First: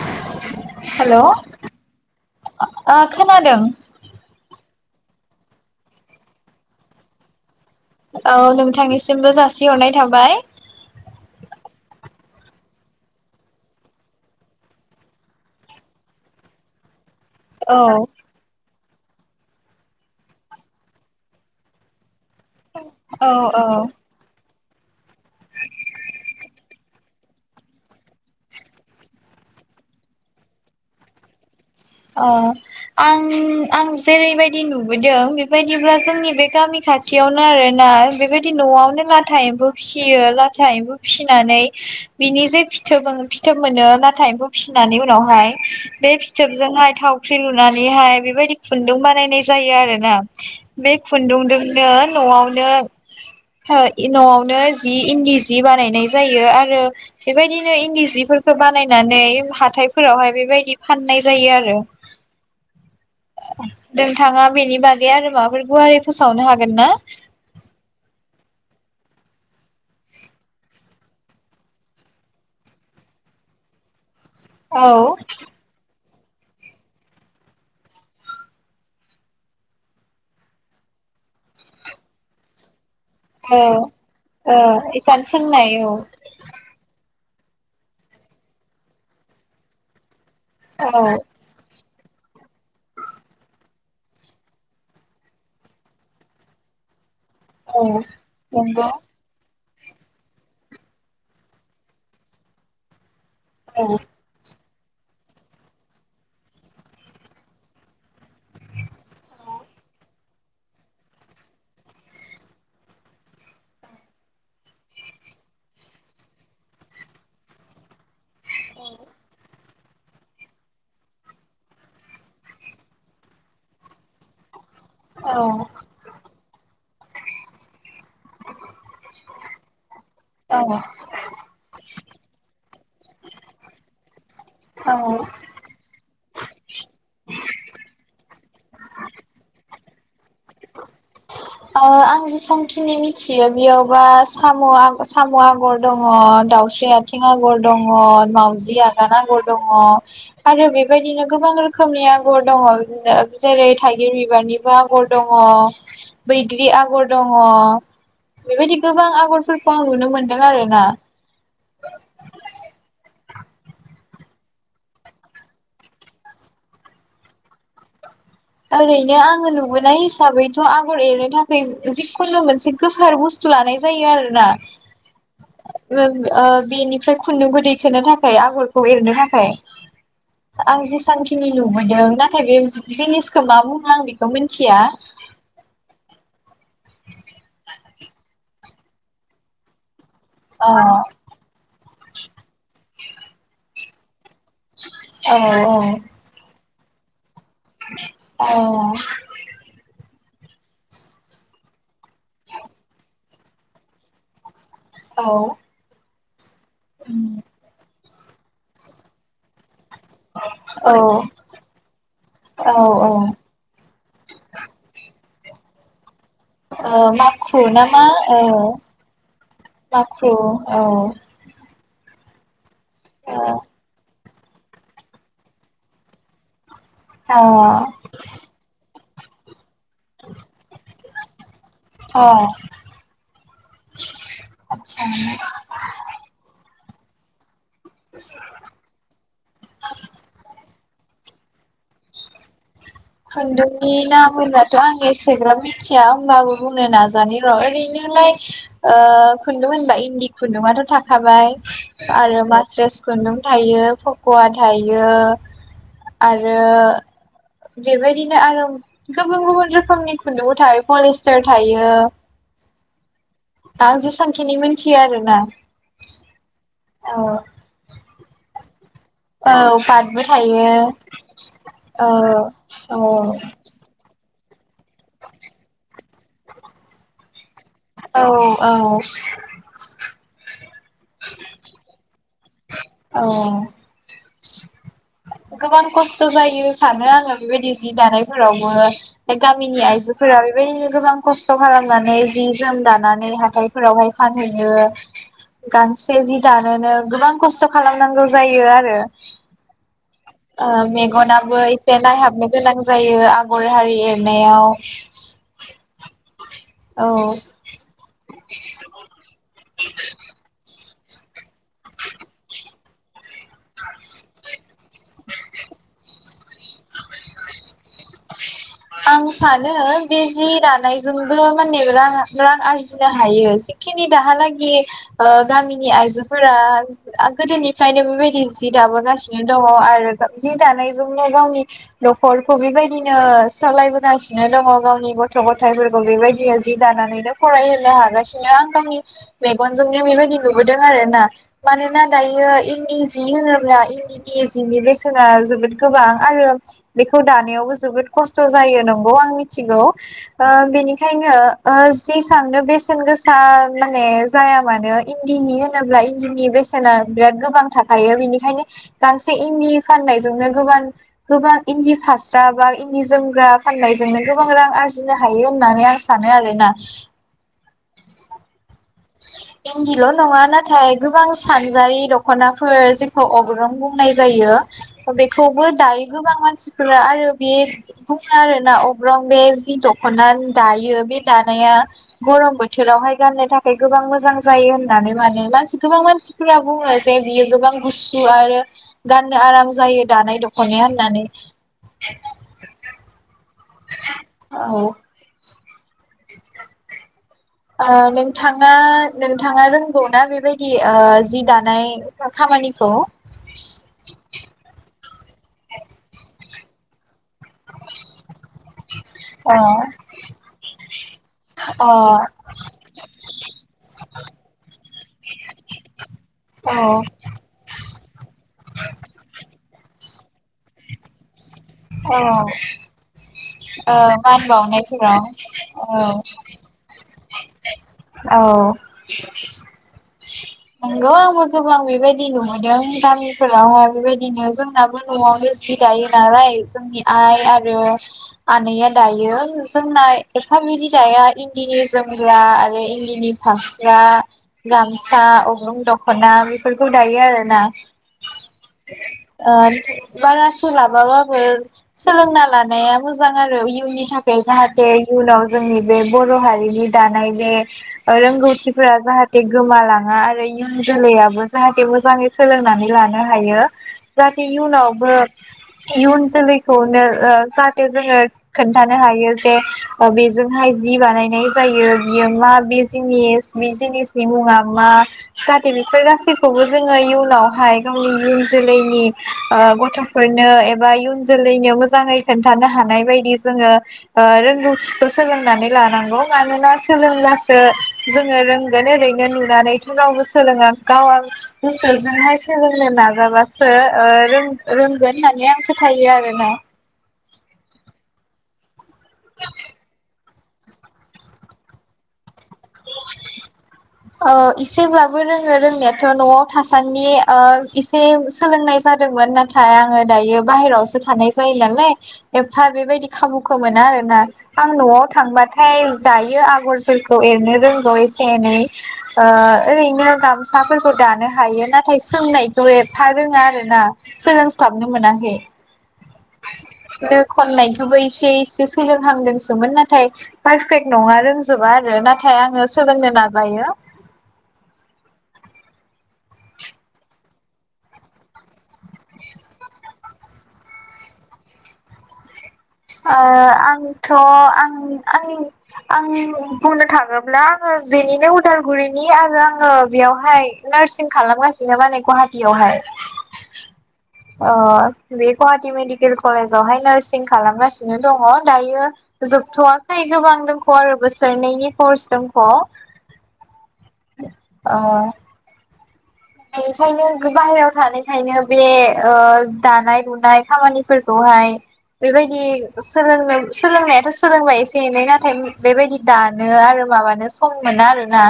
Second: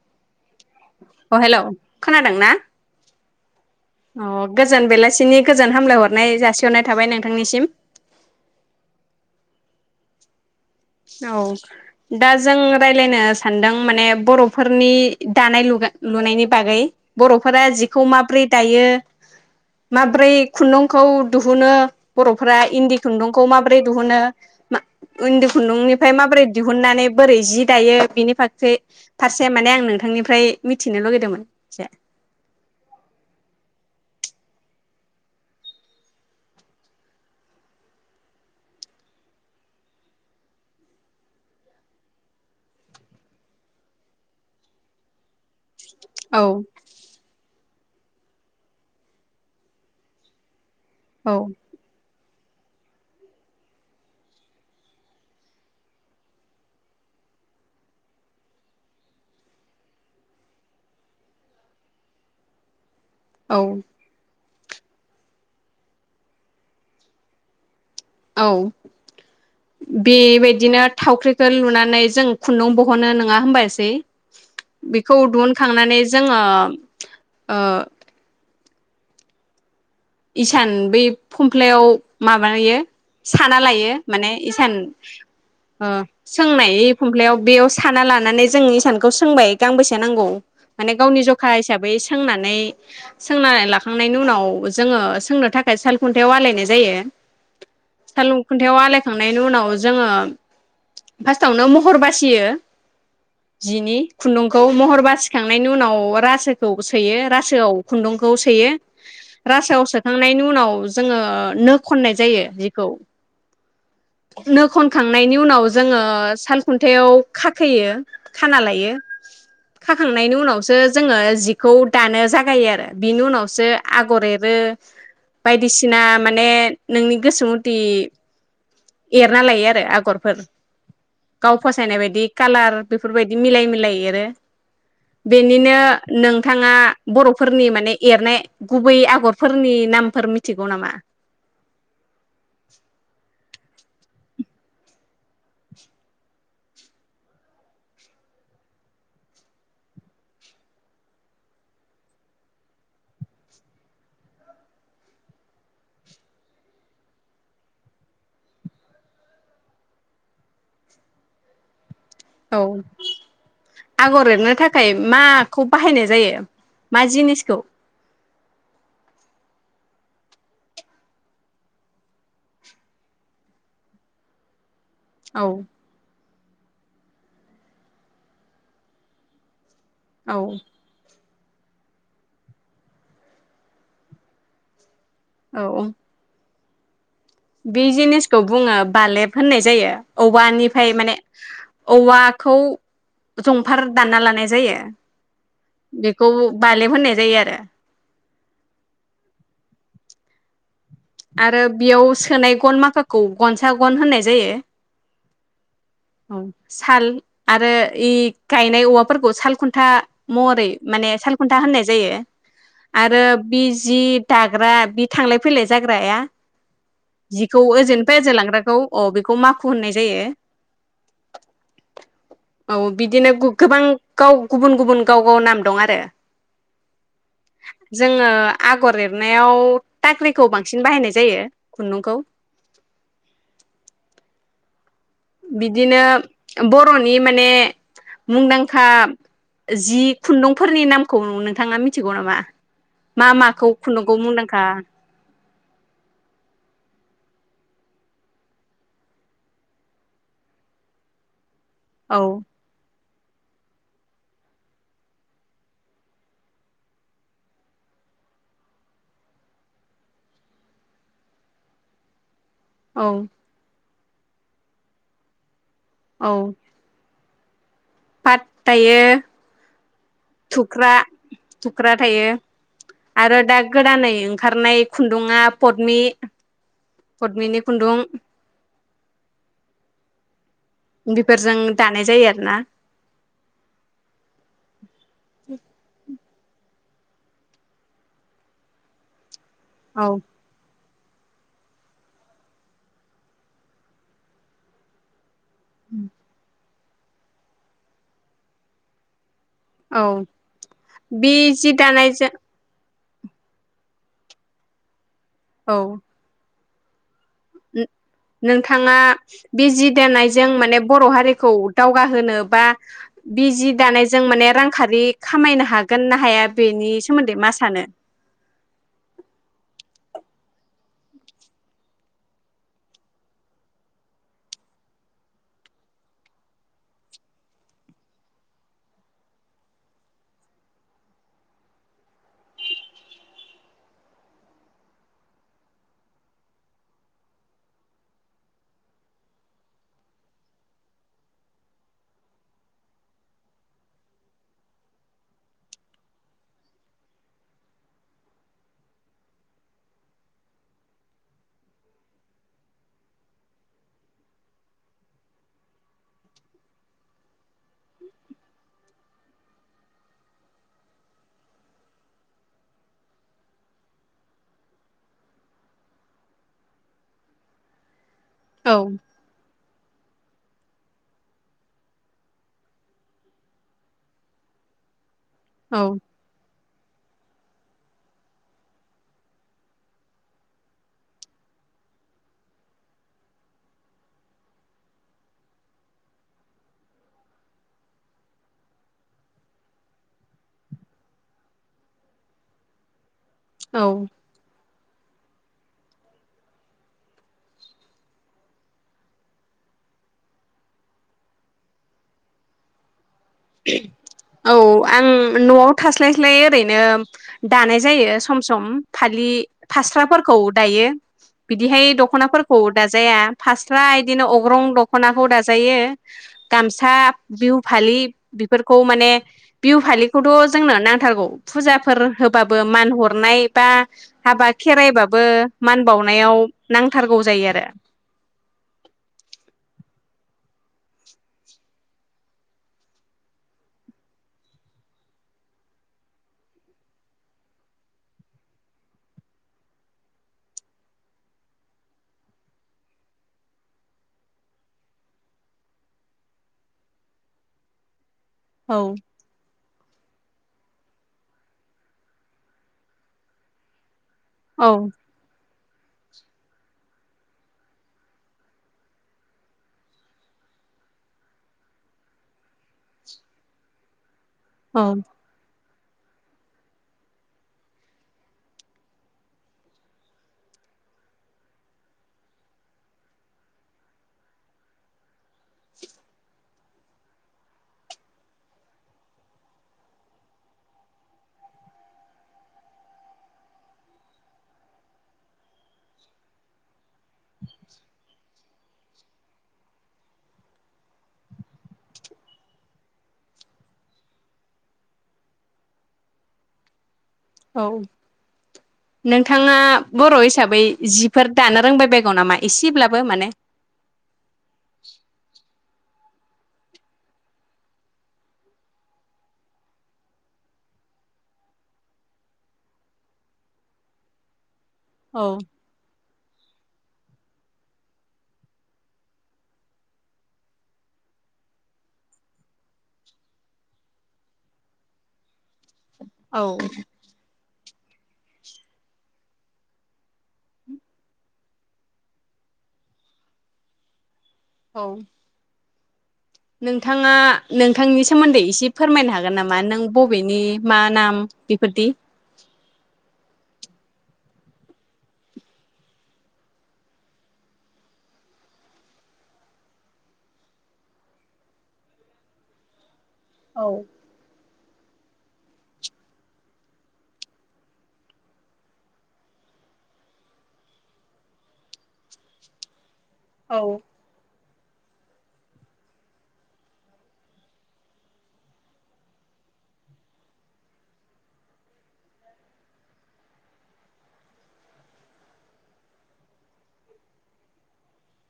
[unintelligible] अ ओ हेल खोनादों ना? खोनादों अ गोजोन बेलासिनि गोजोन हामलायहरनाय जासिहरनाय थाबाय नोंथांनिसिम । औ नोंथांनिसिमबो जासिहरनाय थाबाय । औ दा जों रायलायनो सानदों माने बर'फोरनि दानाय लु-लुनायनि बागै बर'फोरा औ जिखौ माबोरै दायो माब्रै खुन्दुंखौ दुहुनो बरफोरा इन्दि औ खुन्दुंखौ औ माबोरै दुहुनो [unintelligible] खुन्दुंनिफ्राय माबोरै दिहुननानै बोरै जि दायो बिनि फारसे फारसे माने आं नोंथांनिफ्राय मिथिनो लुगैदोंमोन । अ आं-आं जेरैबायदि बिदि नुबोदों बेबायदिब्ला जोंनि बे गामि खाथियावनो आरोना बेबायदि न'आवनो लाथा एम्फौ फिसियो लाथा एम्फौ फिनानै बिनि जे फिथोब फिथोब मोनो लाथा एम्फौ फिसिनानै उनावहाय बे औ फिथोब फ्राय थावख्रि लुनानैहाय बेबायदि खुन्दुं बानायनाय जायो आरो ना। बे औ खुन्दुंदोंनो नआवनो नआवनो जि इन्दि जि बानायनाय जायो आरो बेबायदिनो इन्दि सिफोरखौ बानायनानै हाथायफोरावहाय बेबायदि फाननाय जायो आरो औ नोंथाङा बेनि बागै आरो माबाफोर गुवारै फोसावनो हागोन ना? औ बेबायदिनो थावख्रिखो लुनानै जों खुन्दुं बहनो नङा होनबबायासै औ बेखौ दुहुनखांनानै जो जोङो ओ इसान बै फुमफ्लायाव माबायो साना औ लायो माने ओ इसान सोंनाय ओ औ सोंनाय खम्लायाव बेयाव साना लानानै जों इसानखौ सोंबाय गांबेसे नांगौ माने औ गावनि जखा हिसाबै सोंनानै सोंनानै लाखांनायनि उनाव जो जोङो सोंनो थाखाय साल खुन्थायाव आलायनाय जायो औ सालुं खुन्थायाव नंगौ आलायखांनायनि उनाव जो जोङो फार्स्टाआवनो महर बासियो जिनि खुन्दुं खौ महर बासिखांनायनि उनाव रासोखौ सोयो रासोआव खुन्दुंखौ सोयो रासायाव सोखांनायनि उनाव जोङो नो खननाय जायो जिखौ नो खनखांनायनि उनाव जोङो साल खुन्थायाव खाखोयो खाना लायो खाखांनायनि उनावसो जोङो जिखौ दानो जागायो आरो बिनि उनावसो आगर एर रो औ बायदिसिना माने नोंनि गोसोमुति एरना लायो आरो आगरफोर औ गाव फसायनाय बायदि कालार बेफोरबायदि मिलाय मिलाय एरो औ बेनिनो आ नोंथाङा बरफोरनि माने एरनाय गुबै आगर फोरनि नामफोर मिथिगौ नामा? अ‌ आं जेसांखिनि मिथि थियो बेयावबा साम साम आगर दङ दाउस्रि आथिं आगर दङ माउजि आगान आगर दङ आरो बेबायदिनो गोबां रोखोमनि आगर दङ जेरै थाइगिर बिबारनिबो आगर दङ बैग्रि आगर दङ बेबायदि गोबां आगरफोरखौ आं नुनो मोनदों आरोना औ आगर एरनो थाखाय माखौ बाहायनाय जायो मा जिनिसखौ? ओरैनो आङो नुबोनाय हिसाबैथ आगर एरनो थाखाय जिखुनु मोनसे गोफार बुस्थु लानाय जायो आरोना औ ओ बेनिफ्राय खुन्दुं खौ दैखोनो थाखाय आगरखौ एरनो थाखाय। औ। सांखिनि नुबोदों नाथाय बे जिनिस खौ मा बुङो आं बेखौ मोन्थिया औ औ। बे जिनिसखौ बुङो बालेब होन्नाय जायो। अ औवानिफ्राय माने औवाखौ जं फार दान्ना लानाय जायो औ बेखौ बालेब होन्नाय जायो आरो। अ। आरो बेयाव सोनाय गन माखाखौ गनसा गन होन्नाय जायो। औ। औ। साल आरो इ गायनाय औवाफोरखौ साल खुन था महरै माने औ सालखुन्था होन्नाय जायो औ औ आरो बि जि दाग्रा बि थां फैलाय जाग्राया ओ जिखौ माखु ना मा ओजोंनिफ्राय ओजों ओ लांग्राखौ अ बेखौ माखु होननाय जायो माखु औ। औ बिदिनो अ गु गोबां गाव गुबुन गुबुन गाव गाव नाम दं आरो। अ जोङो आगर एरनायाव ताख्रिखौ बांसिन बाहायनाय जायो खुन्दुंखौ। आदसा बिदिनो बर' नि माने मुंदांखा जि खुन्दुंफोरनि नाम खौ नोंथाङा मिथिगौ नामा? मा माखौ खुन्दुंनि खुन्दुंखौ नाम मुंदांखा होनबाथ आं एसेग्राब मिथिया होमबाबो बुंनो नाजा जनि र ओरैनोलाय ओ खुन्दुं होनबा इन्दि खुन्दुंआथ थाखाबाय औ आरो मास्रेस खुन्दुं थायो फकवा थायो आरो बेबायदिनो आरो गुबुन गुबुन रोखोमनि खुन्दुंबो थायो पलिस्टार थायो औ। आं जेसांखिनि मोन्थियो आरोना औ। औ। दायो औ पाटबो थायो थुख्रा औ थायो औ। खारनाय खुन्दुङा पदमि पदमिनि खुन्दुं औ औ [inaudible] बिफोरजों दानाय जायो आ ना औ गोबां कस स्थ जायो सानो आङो बेबायदि जि दानायफोरावबो गामिनि औ आयजोफोरा बेबायदि गोबां खस्थ खालामनानै जि जोम दानानै हाथायफोरावहाय फानहैयो गांसे जि दा नोनो गोबां खस्थ खालामनांगौ जायोआरो औ ओ बे मेगनाबो जि एसे दानायजों नायहाबनो गोनां जायो आगर हारि एरनायाव औ औ नों-नोंथाङा बि जि दानायजों माने बर हारिखौ दावगाहोनो बा बि जि दानायजों माने रांखारि खामायनो हागोन ना हाया बेनि सोमोन्दै मा सानो आं सानो बे जि दानायजोंबो माने रां रां आरजिनो हायो जिखिनि दाहालागि ओ गामिनि आइजोफोरा आ गोदोनिफ्रायनो बेबायदि जि दाबोगासिनो दङ आरो जि दानायजोंनो गावनि नखरखौ बेबायदिनो सा सालायबोगासिनो दङ गावनि गथ गथायफोरखौ बेबायदिनो जि दानानैनो फरायहोनो हागासिनो आं गावनि मेगनजोंनो बेबायदि नुबोदों आरोना मानोना दायो इन्दि जि होनोब्ला इन्दिनि जिनि बेसेना जोबोद गोबां आरो बेखौ दानायावबो जोबोद खस स्थ जायो नंगौ आं मिथिगौ ओ बेनिखायनो जेसांनो बेसेन गोसा माने जाया मानो इन्दिनि होनोब्ला इन्दिनि बेसेना बिराद गोबां थाखायो बिनिखायनो गांसे इन्दि फाननायजोंनो गोबां गोबां इन्दि फास्रा बा इन्दिज जोमग्रा फाननायजोंनो गोबां रां आरजिनो हायो होननानै आं सानो आरोना औ इनदिल नङा नाथाय गोबां सानजारि दखनाफोर जेखौ अग्रं बुंनाय जायो बेखौबो औ दायो गोबां मानसि फोरा आरो बे बुङो आरो ना अग्रं बे जि दखना दायो बे दानाया गरम बोथोरावहाय गाननो था खाय गोबां मोजां जायो होननानै माने मानसि गोबां मानसिफोरा बुङो जे बियो गोबां गुसु आरो गाननो आराम जायो दानाय दखनाया होननानै औ औ ओ नोंथाङा नोंथाङा रोंगौना बेबायदि ओ जि दानाय खामानिखौ औ आं नआव थास्लायस्लाय ओरैनो दानाय जायो सम सम फालि अ फास्राफोरखौ दायो बिदिहाय अ दखनाफोरखौ दाजाया फास्रा इदिनो अग्रं दखनाखौ दाजायो औ गामसा बिहु फालि फोरखौ माने बिहु फालिखौथ जोंनो नांथारगौ फुजाफोर औ होबाबो मान हरनाय बा ओ मान हाबा खेराइबाबो बावनायफोराव मान बावनायाव नांथार औ नोंगौ आंबो गोबां बेबायदि नुबोदों गामिफोरावहाय बेबायदिनो जोंनाबो न'आवनो जि दायो नालाय जोंनि आइ आरो आनैया दायो जोंना एफा बिदि दाया इन्दिनि जोमग्रा आरो इन्दिनि फास्रा गामसा अग्रं दखना बेफोरखौ दायो आरोना। औ ओ बारासोलाबाबाबो सोलोंना लानाया मोजां आरो इयुननि था खाय औ जाहाथे इयुनाव जोंनि बे बर' हारिनि दानाय बे ओ रोंगौथिफ्रा जाहाथे गोमालाङा आरो इयुन जोलैयाबो जाहाथे मोजाङै सोलोंनानै लानो हायो। जाहाथे औ इयुनावबो इयुन जोलैखौनो ओ जाहाथे जोङो खोन्थानो हायो जे ओ बेजोंहाय जि बानायनाय जायो बियो मा बे जिनिस बे जिनिसनि मुङा मा जाहाथे बेफोर गासैखौबो जोङो इयुनावहाय गावनि उन जोलैनि ओ गथ'फोरनो एबा इयुन जोलैनो मोजाङै खोन्थानो हानाय बायदि जोङो ओ रोंगौथिखौ सोलोंनानै लानांगौ। मानोना सोलोंब्लासो जोङो रोंगोन ओरैनो नुनानैथ' रावबो सोलोङा गाव आ गोसोजोंहाय सोलोंनो नाजाबासो ओ रों-रोंगोन होननानै आं फोथायो आर ना। औ नोंथाङा बर' हि साबै जिफोर दानो रोंबायबायगौ नामा एसेब्लाबो माने? ओ इसेब्लाबो रोङो रों नायाथ' न'आव थासानदि ओ इसे सोलोंनाय जादोंमोन नाथाय आङो दायो बाहेरावसो थानाय जायो नालाय एफा बेबायदि खाबुखौ मोना आरोना। आं न'आव औ थांबाथाय दायो आगरफोरखौ एरनो रोंगौ एसे एनै ओ ओरैनो गामसाफोरखौ दानो हायो नाथाय सोंनायखौ एफा रोङा आरोना सोलोंस्लाबनो मोनाखै । औ खननायखौबो इसे इसे सोलोंहांदोंसोमोन नाथाय पारफेक्ट नङा रोंजोबा आरो नाथाय आङो सोलोंनो नाज जायो। औ नोंथाङा नोंथांनि सोमोन्दै एसे फोरमायनो हागोन नामा नों बबेनि मा नाम बेफोरदि? आंथ आं आं आं बुंनो थाङोब्ला आङो बेनिनो उदालगुरिनि आरो आङो बेयावहाय नार्सिं खालामगासिनो माने गुवाहाटीयावहाय। औ ओ बे गुवाहाटि मेडिकेल कलेजावहाय नार्सिं खालामगासिनो दङ दायो जोबथवाखै गोबां दंख आरो बोसोरनैनि कर्स दंख। औ अ बेनिखायनो बाहेरायाव थानायखायनो बे ओ दानाय लुनाय खामानिफोरखौहाय बेबायदि सोलोंनो सोलोंनायाथ' सोलोंबाय एसे एनै नाथाय बेबायदि दानो आरो माबानो सम मोना आरोना।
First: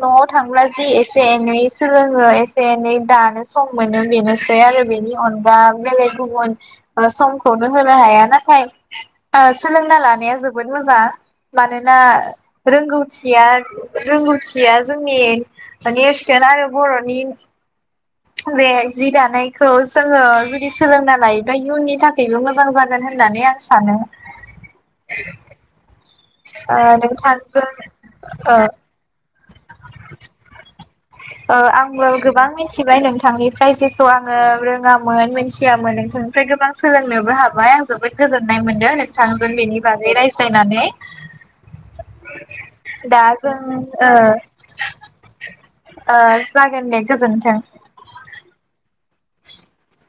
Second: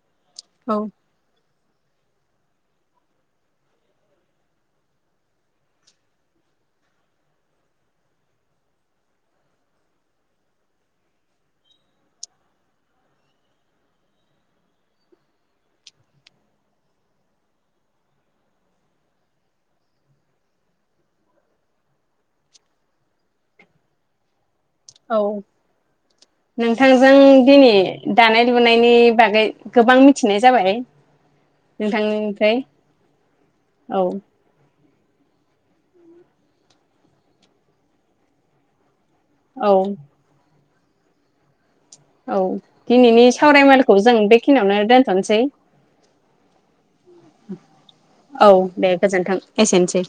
न'आव थांब्ला जि एसे एनै सोलोङो एसे एनै दानो सम मोनो बेनोसै आरो बेनि अनगा बेलेग गुबुन समखौनो होनो हाया नाथाय सोलोंना ओ लानाया जोबोद मोजां मानोना रोंगौथिया रोंगौथिया जोंनि नेरसोन आरो बर'नि बे जि दानायखौ जोङो जुदि सोलोंना लायोब्लाा इयुननि थाखायबो मोजां जागोन होननानै आं सानो। औ नोंथांजों दिनै दानाय ओ लुनायनि बागै गोबां मिथिनाय जाबायहाय। आंबो गोबां मिथिबाय नोंथांनिफ्राय औ जेखौ आङो। रोङामोन मिन्थियामोन नोंथांनिफ्राय गोबां सोलोंनोबो हाबाय आं जोबोद गोजोननाय मोनदों। थांगोन औ बेनि बागै रायज्लायनानै। औ दा दिनैनि जों सावरायमेलखौ ओ जों बेखिनियावनो दोनथनोसै। जागोन दे गोजोनथों। गोजोनथों एसेनोसै।